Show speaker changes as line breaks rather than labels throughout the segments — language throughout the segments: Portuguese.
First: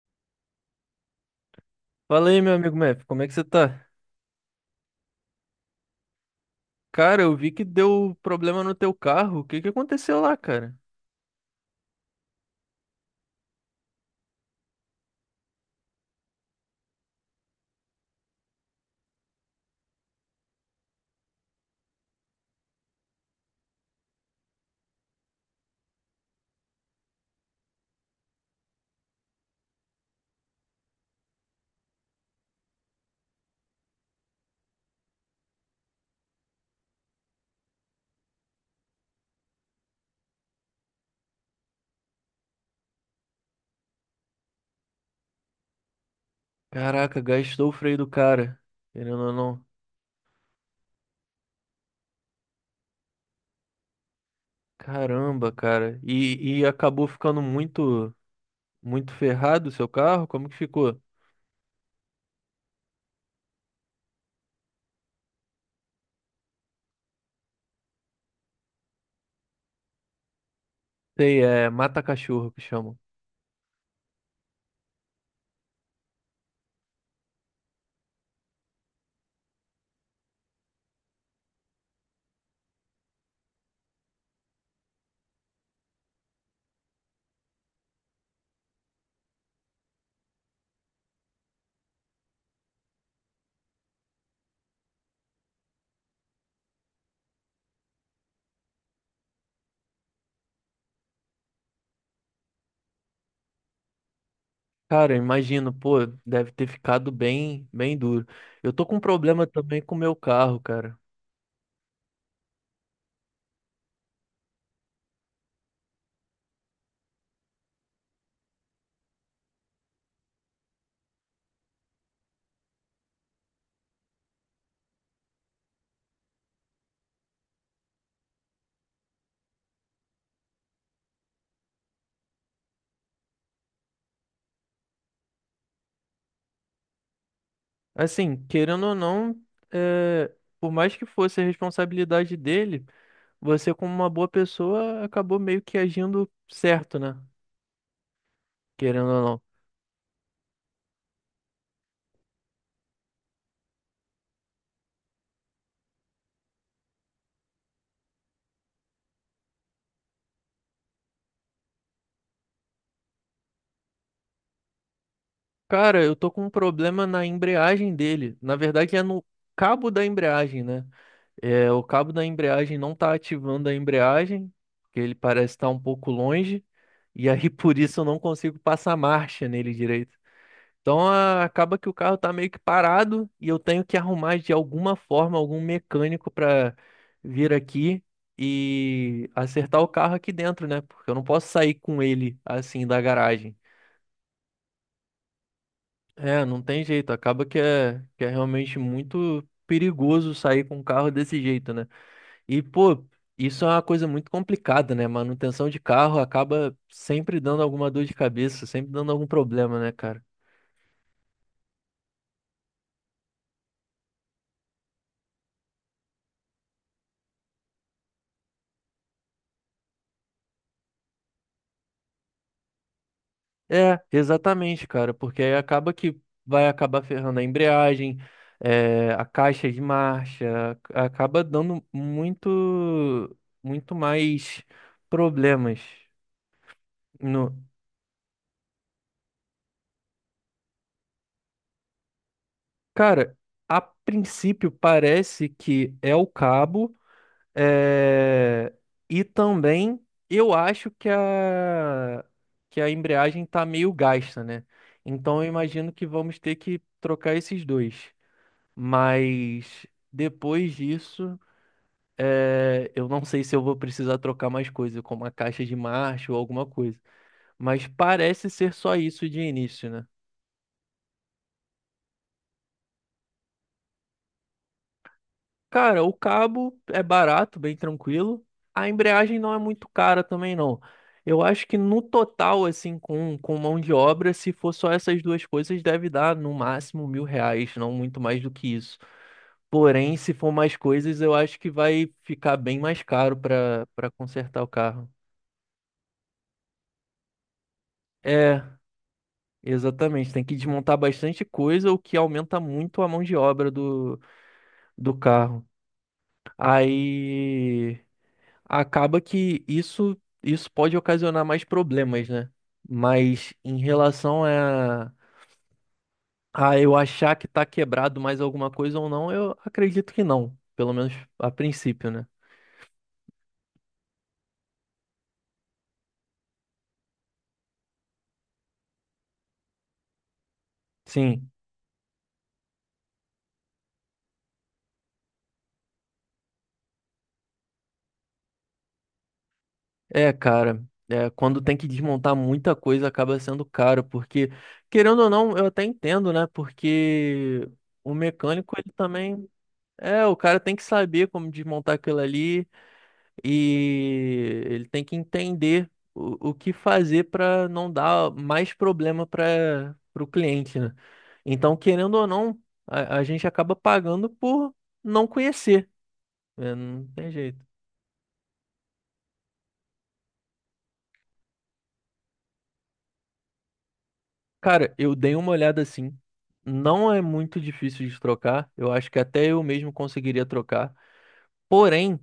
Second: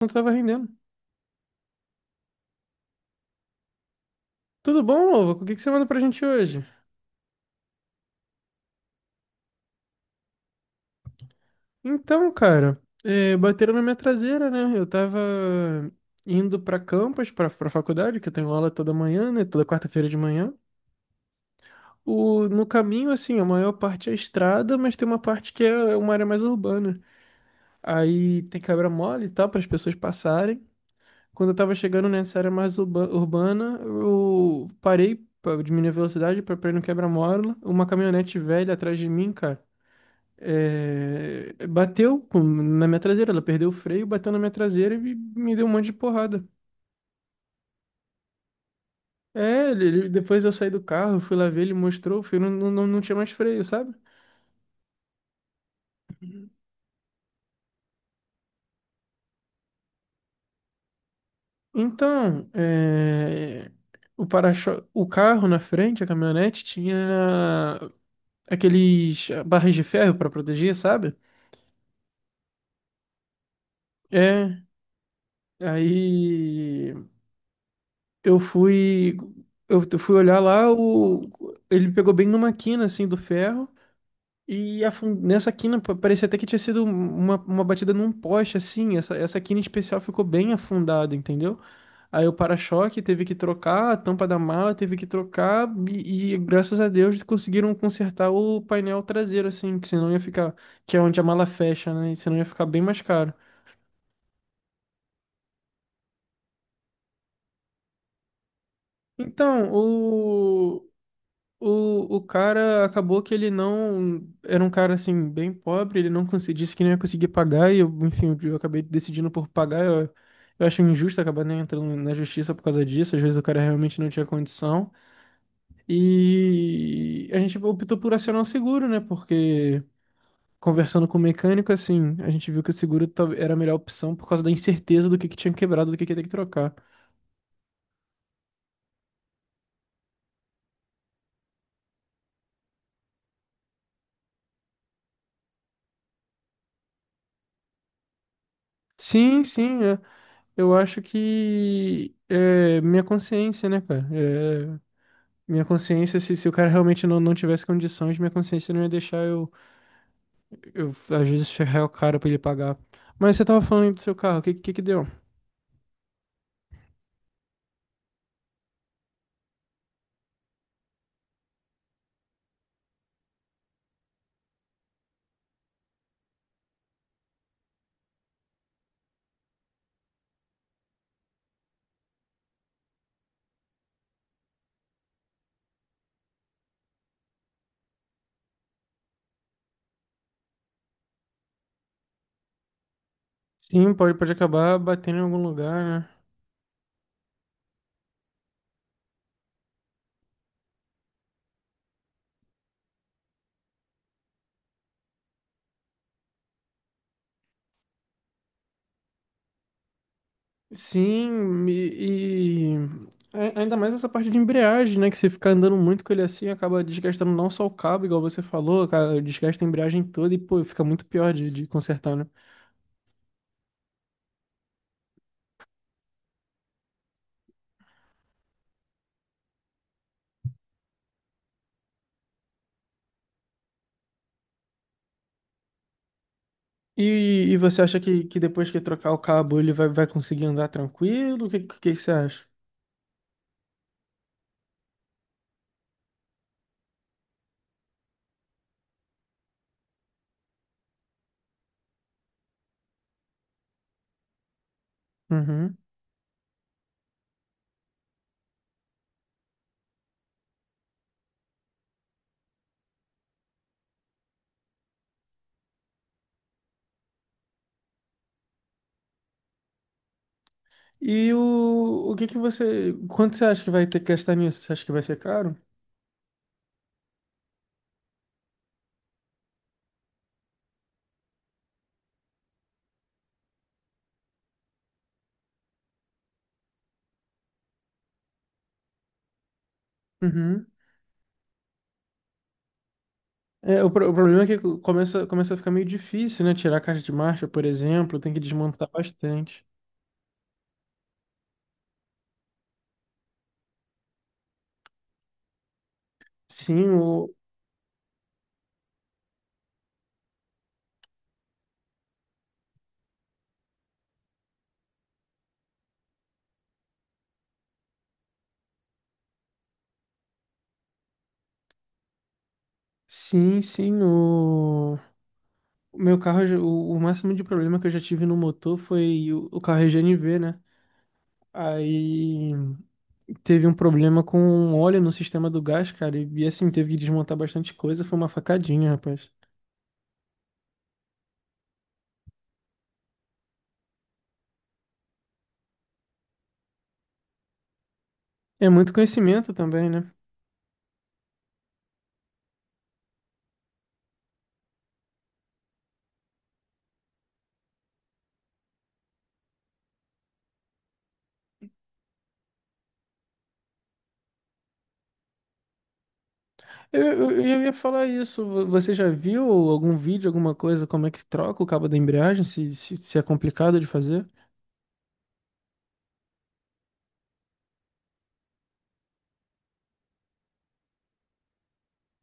Não tava rendendo.
Fala aí, meu amigo Mef, como é que você tá?
Tudo bom, Lovo? O que que você manda pra gente hoje?
Cara, eu vi que deu problema no teu carro. O que que aconteceu lá, cara?
Então, cara, bateram na minha traseira, né? Eu tava indo pra faculdade, que eu tenho aula toda manhã, né? Toda quarta-feira de manhã. O, no caminho, assim, a maior parte é estrada, mas tem uma parte que é uma área mais urbana. Aí tem quebra mole e tal, para as pessoas passarem. Quando eu tava chegando nessa área mais urbana, eu parei pra diminuir a velocidade pra ir no quebra-mola. Uma caminhonete velha atrás de mim, cara. Na minha traseira, ela perdeu o freio, bateu na minha traseira e me deu um monte de porrada.
Caraca, gastou o freio do cara. Querendo ou não.
É, depois eu saí do carro, fui lá ver, ele mostrou, o freio não tinha mais freio, sabe?
Caramba, cara. E acabou ficando muito, muito ferrado o seu carro? Como que ficou?
Então, é, o para-choque, o carro na frente, a caminhonete, tinha aqueles barras de ferro para proteger, sabe?
Sei, é mata-cachorro que chamam.
É, aí eu fui, eu fui olhar lá, o, ele pegou bem numa quina assim do ferro. E parecia até que tinha sido uma batida num poste, assim. Essa quina em especial ficou bem afundada, entendeu? Aí o para-choque teve que trocar, a tampa da mala teve que trocar, e graças a Deus conseguiram consertar o painel traseiro, assim, que senão ia ficar, que é onde a mala fecha, né? E senão ia ficar bem mais caro.
Cara, eu imagino, pô, deve ter ficado bem, bem duro. Eu tô com um problema
Então,
também com o meu carro,
o,
cara.
o cara acabou que ele não. Era um cara assim, bem pobre, ele não consegui, disse que não ia conseguir pagar, e eu, enfim, eu acabei decidindo por pagar. Eu acho injusto acabar nem entrando na justiça por causa disso. Às vezes o cara realmente não tinha condição. E a gente optou por acionar o seguro, né? Porque conversando com o mecânico, assim, a gente viu que o era a melhor opção por causa da incerteza do que tinha quebrado, do que ia ter que trocar.
Assim, querendo ou não, é, por mais que fosse a responsabilidade dele. Você, como uma boa pessoa, acabou meio que agindo certo, né? Querendo ou não.
Sim, sim, é. Eu acho que é minha consciência, né, cara? Minha consciência, se o cara realmente não tivesse condições, minha consciência não ia deixar eu, às vezes, ferrar o cara pra ele pagar. Mas você tava falando aí do seu carro, o que que deu?
Cara, eu tô com um problema na embreagem dele. Na verdade, é no cabo da embreagem, né? É, o cabo da embreagem não tá ativando a embreagem, porque ele parece estar um pouco longe. E aí, por isso, eu não consigo passar marcha nele direito. Então acaba que o carro tá meio que parado e eu tenho que arrumar de alguma forma algum mecânico para vir aqui e acertar o carro aqui dentro, né? Porque eu não posso sair com ele assim da garagem.
Sim, pode, pode acabar batendo em algum lugar, né?
É, não tem jeito. Acaba que é realmente muito perigoso sair com um carro desse jeito, né? E, pô, isso é uma coisa muito complicada, né? Manutenção de carro acaba sempre dando alguma dor de cabeça, sempre dando algum problema, né, cara?
Sim, ainda mais essa parte de embreagem, né? Que você ficar andando muito com ele assim, acaba desgastando não só o cabo, igual você falou, cara, desgasta a embreagem toda e, pô, fica muito pior de consertar, né?
É, exatamente, cara, porque aí acaba que vai acabar ferrando a embreagem, a caixa de marcha, acaba dando muito, muito mais problemas
E,
no.
e você acha que depois que trocar o cabo vai conseguir andar tranquilo? O que você acha?
Cara, a princípio parece que é o cabo, eh, e também eu acho que a embreagem tá meio gasta, né? Então eu
Uhum.
imagino que vamos ter que trocar esses dois. Mas depois disso, é, eu não sei se eu vou precisar trocar mais coisa, como a caixa de marcha ou alguma coisa. Mas parece ser só isso de início, né?
E o que que você. Quanto você acha que vai ter que gastar nisso? Você acha que vai ser caro?
Cara, o cabo é barato, bem tranquilo. A embreagem não é muito cara também, não. Eu acho que no total, assim, com mão de obra, se for só essas duas coisas, deve dar no máximo 1.000 reais, não muito mais do que isso. Porém, se for
Uhum.
mais coisas, eu acho que vai ficar bem mais caro
É,
para para
o problema é que
consertar o carro.
começa a ficar meio difícil, né? Tirar a caixa de marcha, por exemplo, tem que
É,
desmontar bastante.
exatamente. Tem que desmontar bastante coisa, o que aumenta muito a mão de obra do carro.
Sim, o.
Aí, acaba que isso pode ocasionar mais problemas, né? Mas em relação a eu achar que tá quebrado mais alguma coisa ou não, eu acredito que não, pelo menos a princípio, né?
Sim, sim, o. O meu carro, o máximo de problema que eu já tive no motor foi o carro EGNV, né?
Sim,
Aí teve um problema com óleo no sistema do gás, cara, e assim, teve que desmontar bastante coisa, foi uma facadinha, rapaz.
é, cara, é, quando tem que desmontar muita coisa acaba sendo caro, porque querendo ou não, eu até entendo, né? Porque o
É
mecânico ele
muito
também
conhecimento também, né?
é, o cara tem que saber como desmontar aquilo ali e ele tem que entender o que fazer para não dar mais problema para o cliente, né? Então, querendo ou não, a gente acaba pagando por não conhecer, né? Não tem
Eu
jeito.
ia falar isso. Você já viu algum vídeo, alguma coisa, como é que troca o cabo da embreagem? Se é complicado de fazer?
Cara, eu dei uma olhada assim. Não é muito difícil de trocar. Eu acho que até eu mesmo conseguiria trocar. Porém,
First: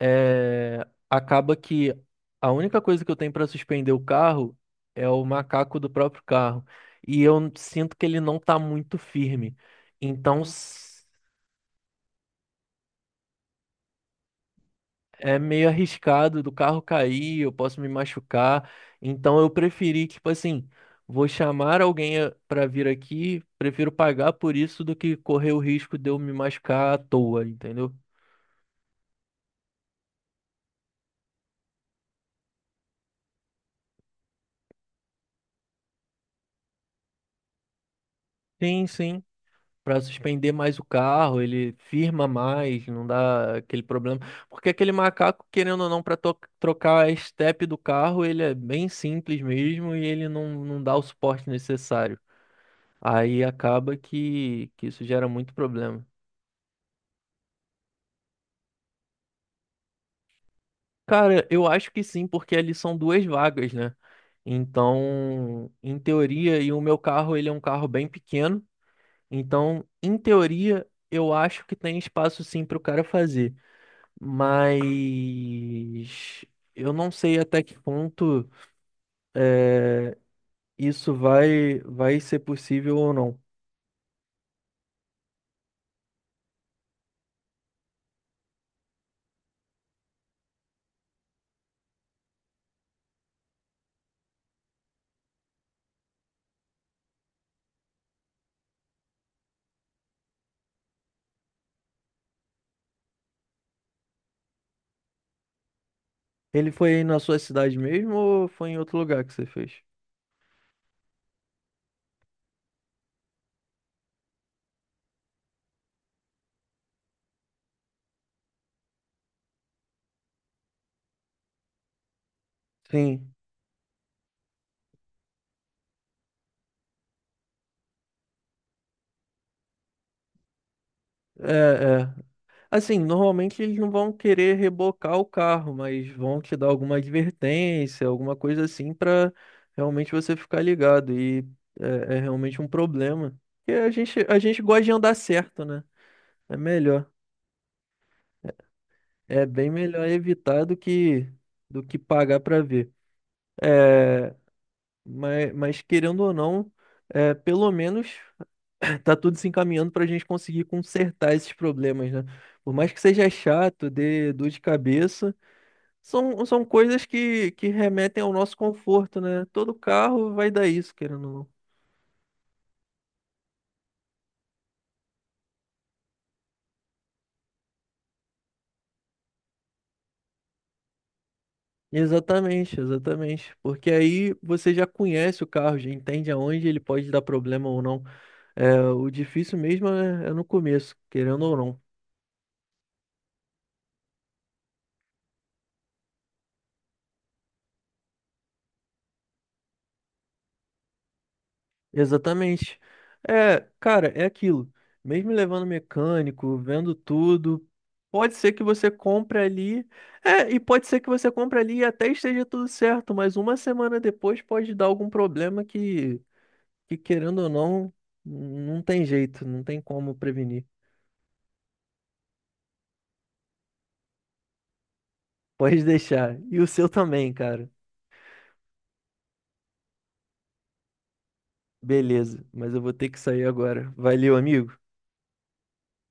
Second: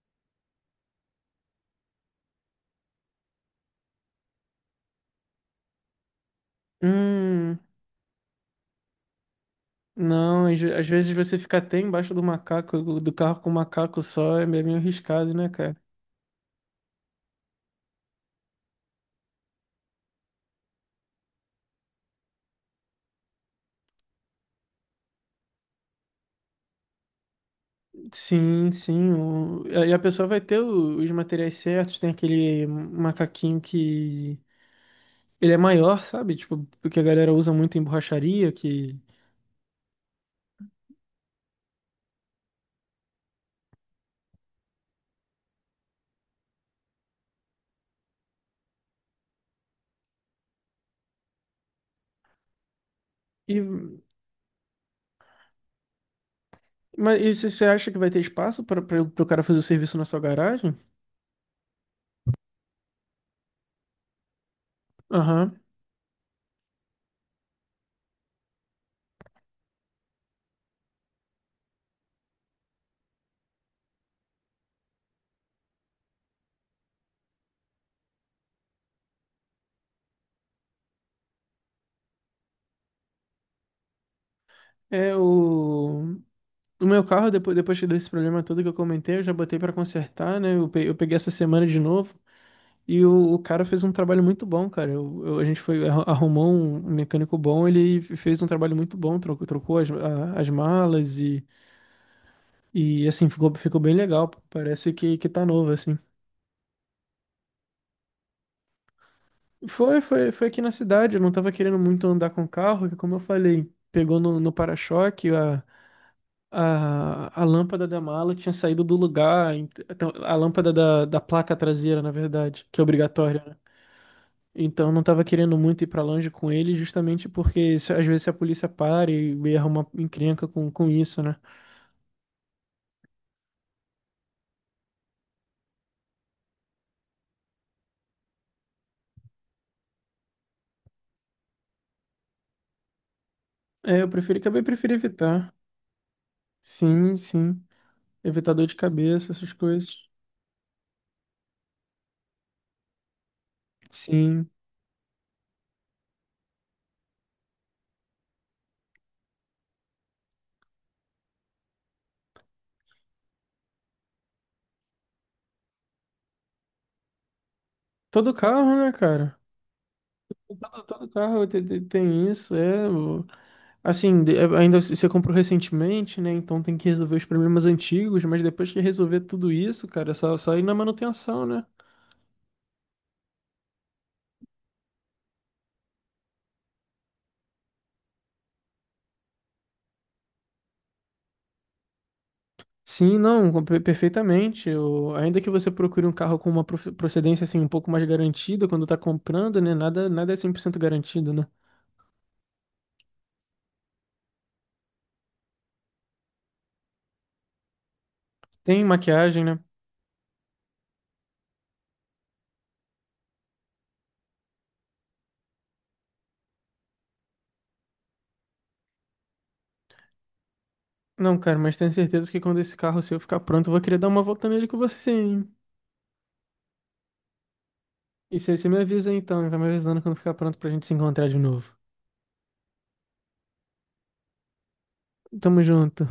é, acaba que a única coisa que eu tenho para suspender o carro é o macaco do próprio carro. E eu
Hum,
sinto que ele não tá muito firme. Então
não. Às vezes você fica até embaixo do macaco, do carro com o macaco só, é meio arriscado,
é
né,
meio
cara?
arriscado do carro cair, eu posso me machucar. Então eu preferi, tipo assim, vou chamar alguém para vir aqui, prefiro pagar por isso do que correr o risco de eu me machucar à toa, entendeu?
Sim, sim. E a pessoa vai ter os materiais certos. Tem aquele macaquinho que ele é maior, sabe? Tipo, porque a galera usa muito em borracharia,
Sim,
que.
sim. Pra suspender mais o carro, ele firma mais, não dá aquele problema. Porque aquele macaco, querendo ou não, para trocar a estepe do carro, ele é bem simples mesmo e ele não, não dá o suporte necessário. Aí
E,
acaba que isso gera muito problema.
mas e você acha que vai ter espaço para o cara fazer o serviço na sua garagem?
Cara, eu acho que sim, porque ali são duas vagas, né?
Aham.
Então, em teoria, e o meu carro, ele é um carro bem pequeno, então, em teoria, eu acho que tem espaço sim para o cara fazer. Mas eu não sei até que ponto é, isso vai ser possível ou não.
É o. O meu carro, depois que deu esse problema todo que eu comentei, eu já botei pra consertar, né? Eu peguei essa semana de novo. E o cara fez um trabalho muito bom, cara. A gente foi, arrumou um mecânico bom, fez um trabalho muito bom, trocou as malas e assim, ficou bem legal. Parece que tá novo, assim.
Ele foi aí na sua cidade mesmo ou foi em outro lugar que você fez?
Foi aqui na cidade, eu não tava querendo muito andar com o carro, que como eu falei, pegou no para-choque. A lâmpada da mala tinha saído do lugar, então, a lâmpada da placa traseira, na verdade, que é
Sim,
obrigatória, né? Então não tava querendo muito ir pra longe com ele, justamente porque às vezes se a polícia para e arruma encrenca com isso, né?
é, é. Assim, normalmente eles não vão querer rebocar o carro, mas vão te dar alguma advertência, alguma coisa assim, pra realmente você ficar ligado. E é, é realmente um problema. Porque
É, eu
a
preferi,
gente
acabei
gosta de
preferi
andar
evitar.
certo, né? É melhor.
Sim, sim. Evitar dor de cabeça,
É
essas
bem melhor
coisas.
evitar do que pagar para ver. É,
Sim.
mas querendo ou não, é, pelo menos tá tudo se encaminhando para a gente conseguir consertar esses problemas, né? Por mais que seja chato, dê dor de cabeça, são, são coisas que remetem ao
Todo
nosso
carro, né,
conforto,
cara?
né? Todo carro vai dar
Todo,
isso,
todo
querendo ou
carro
não.
te- te- tem, isso, é. Assim, é, ainda você comprou recentemente, né? Então tem que resolver os problemas antigos, mas depois que resolver tudo isso, cara, é só ir na manutenção, né?
Exatamente, exatamente. Porque aí você já conhece o carro, já entende aonde ele pode dar problema ou não. É, o difícil mesmo é, é no começo, querendo ou não.
Sim, não, perfeitamente. Ainda que você procure um carro com uma procedência assim um pouco mais garantida quando tá comprando, né? Nada é 100% garantido, né?
Exatamente. É, cara, é aquilo. Mesmo levando mecânico, vendo tudo, pode ser que
Tem
você compre
maquiagem, né?
ali. É, e pode ser que você compre ali e até esteja tudo certo, mas uma semana depois pode dar algum problema que querendo ou não, não tem jeito, não tem como prevenir.
Não, cara, mas tenho certeza que quando esse carro seu ficar pronto, eu vou querer dar uma volta nele com você, hein?
Pode deixar. E o seu também, cara.
E você me avisa então, e vai me avisando quando ficar pronto pra gente se encontrar de novo.
Beleza, mas eu vou ter que sair agora. Valeu, amigo.
Tamo junto.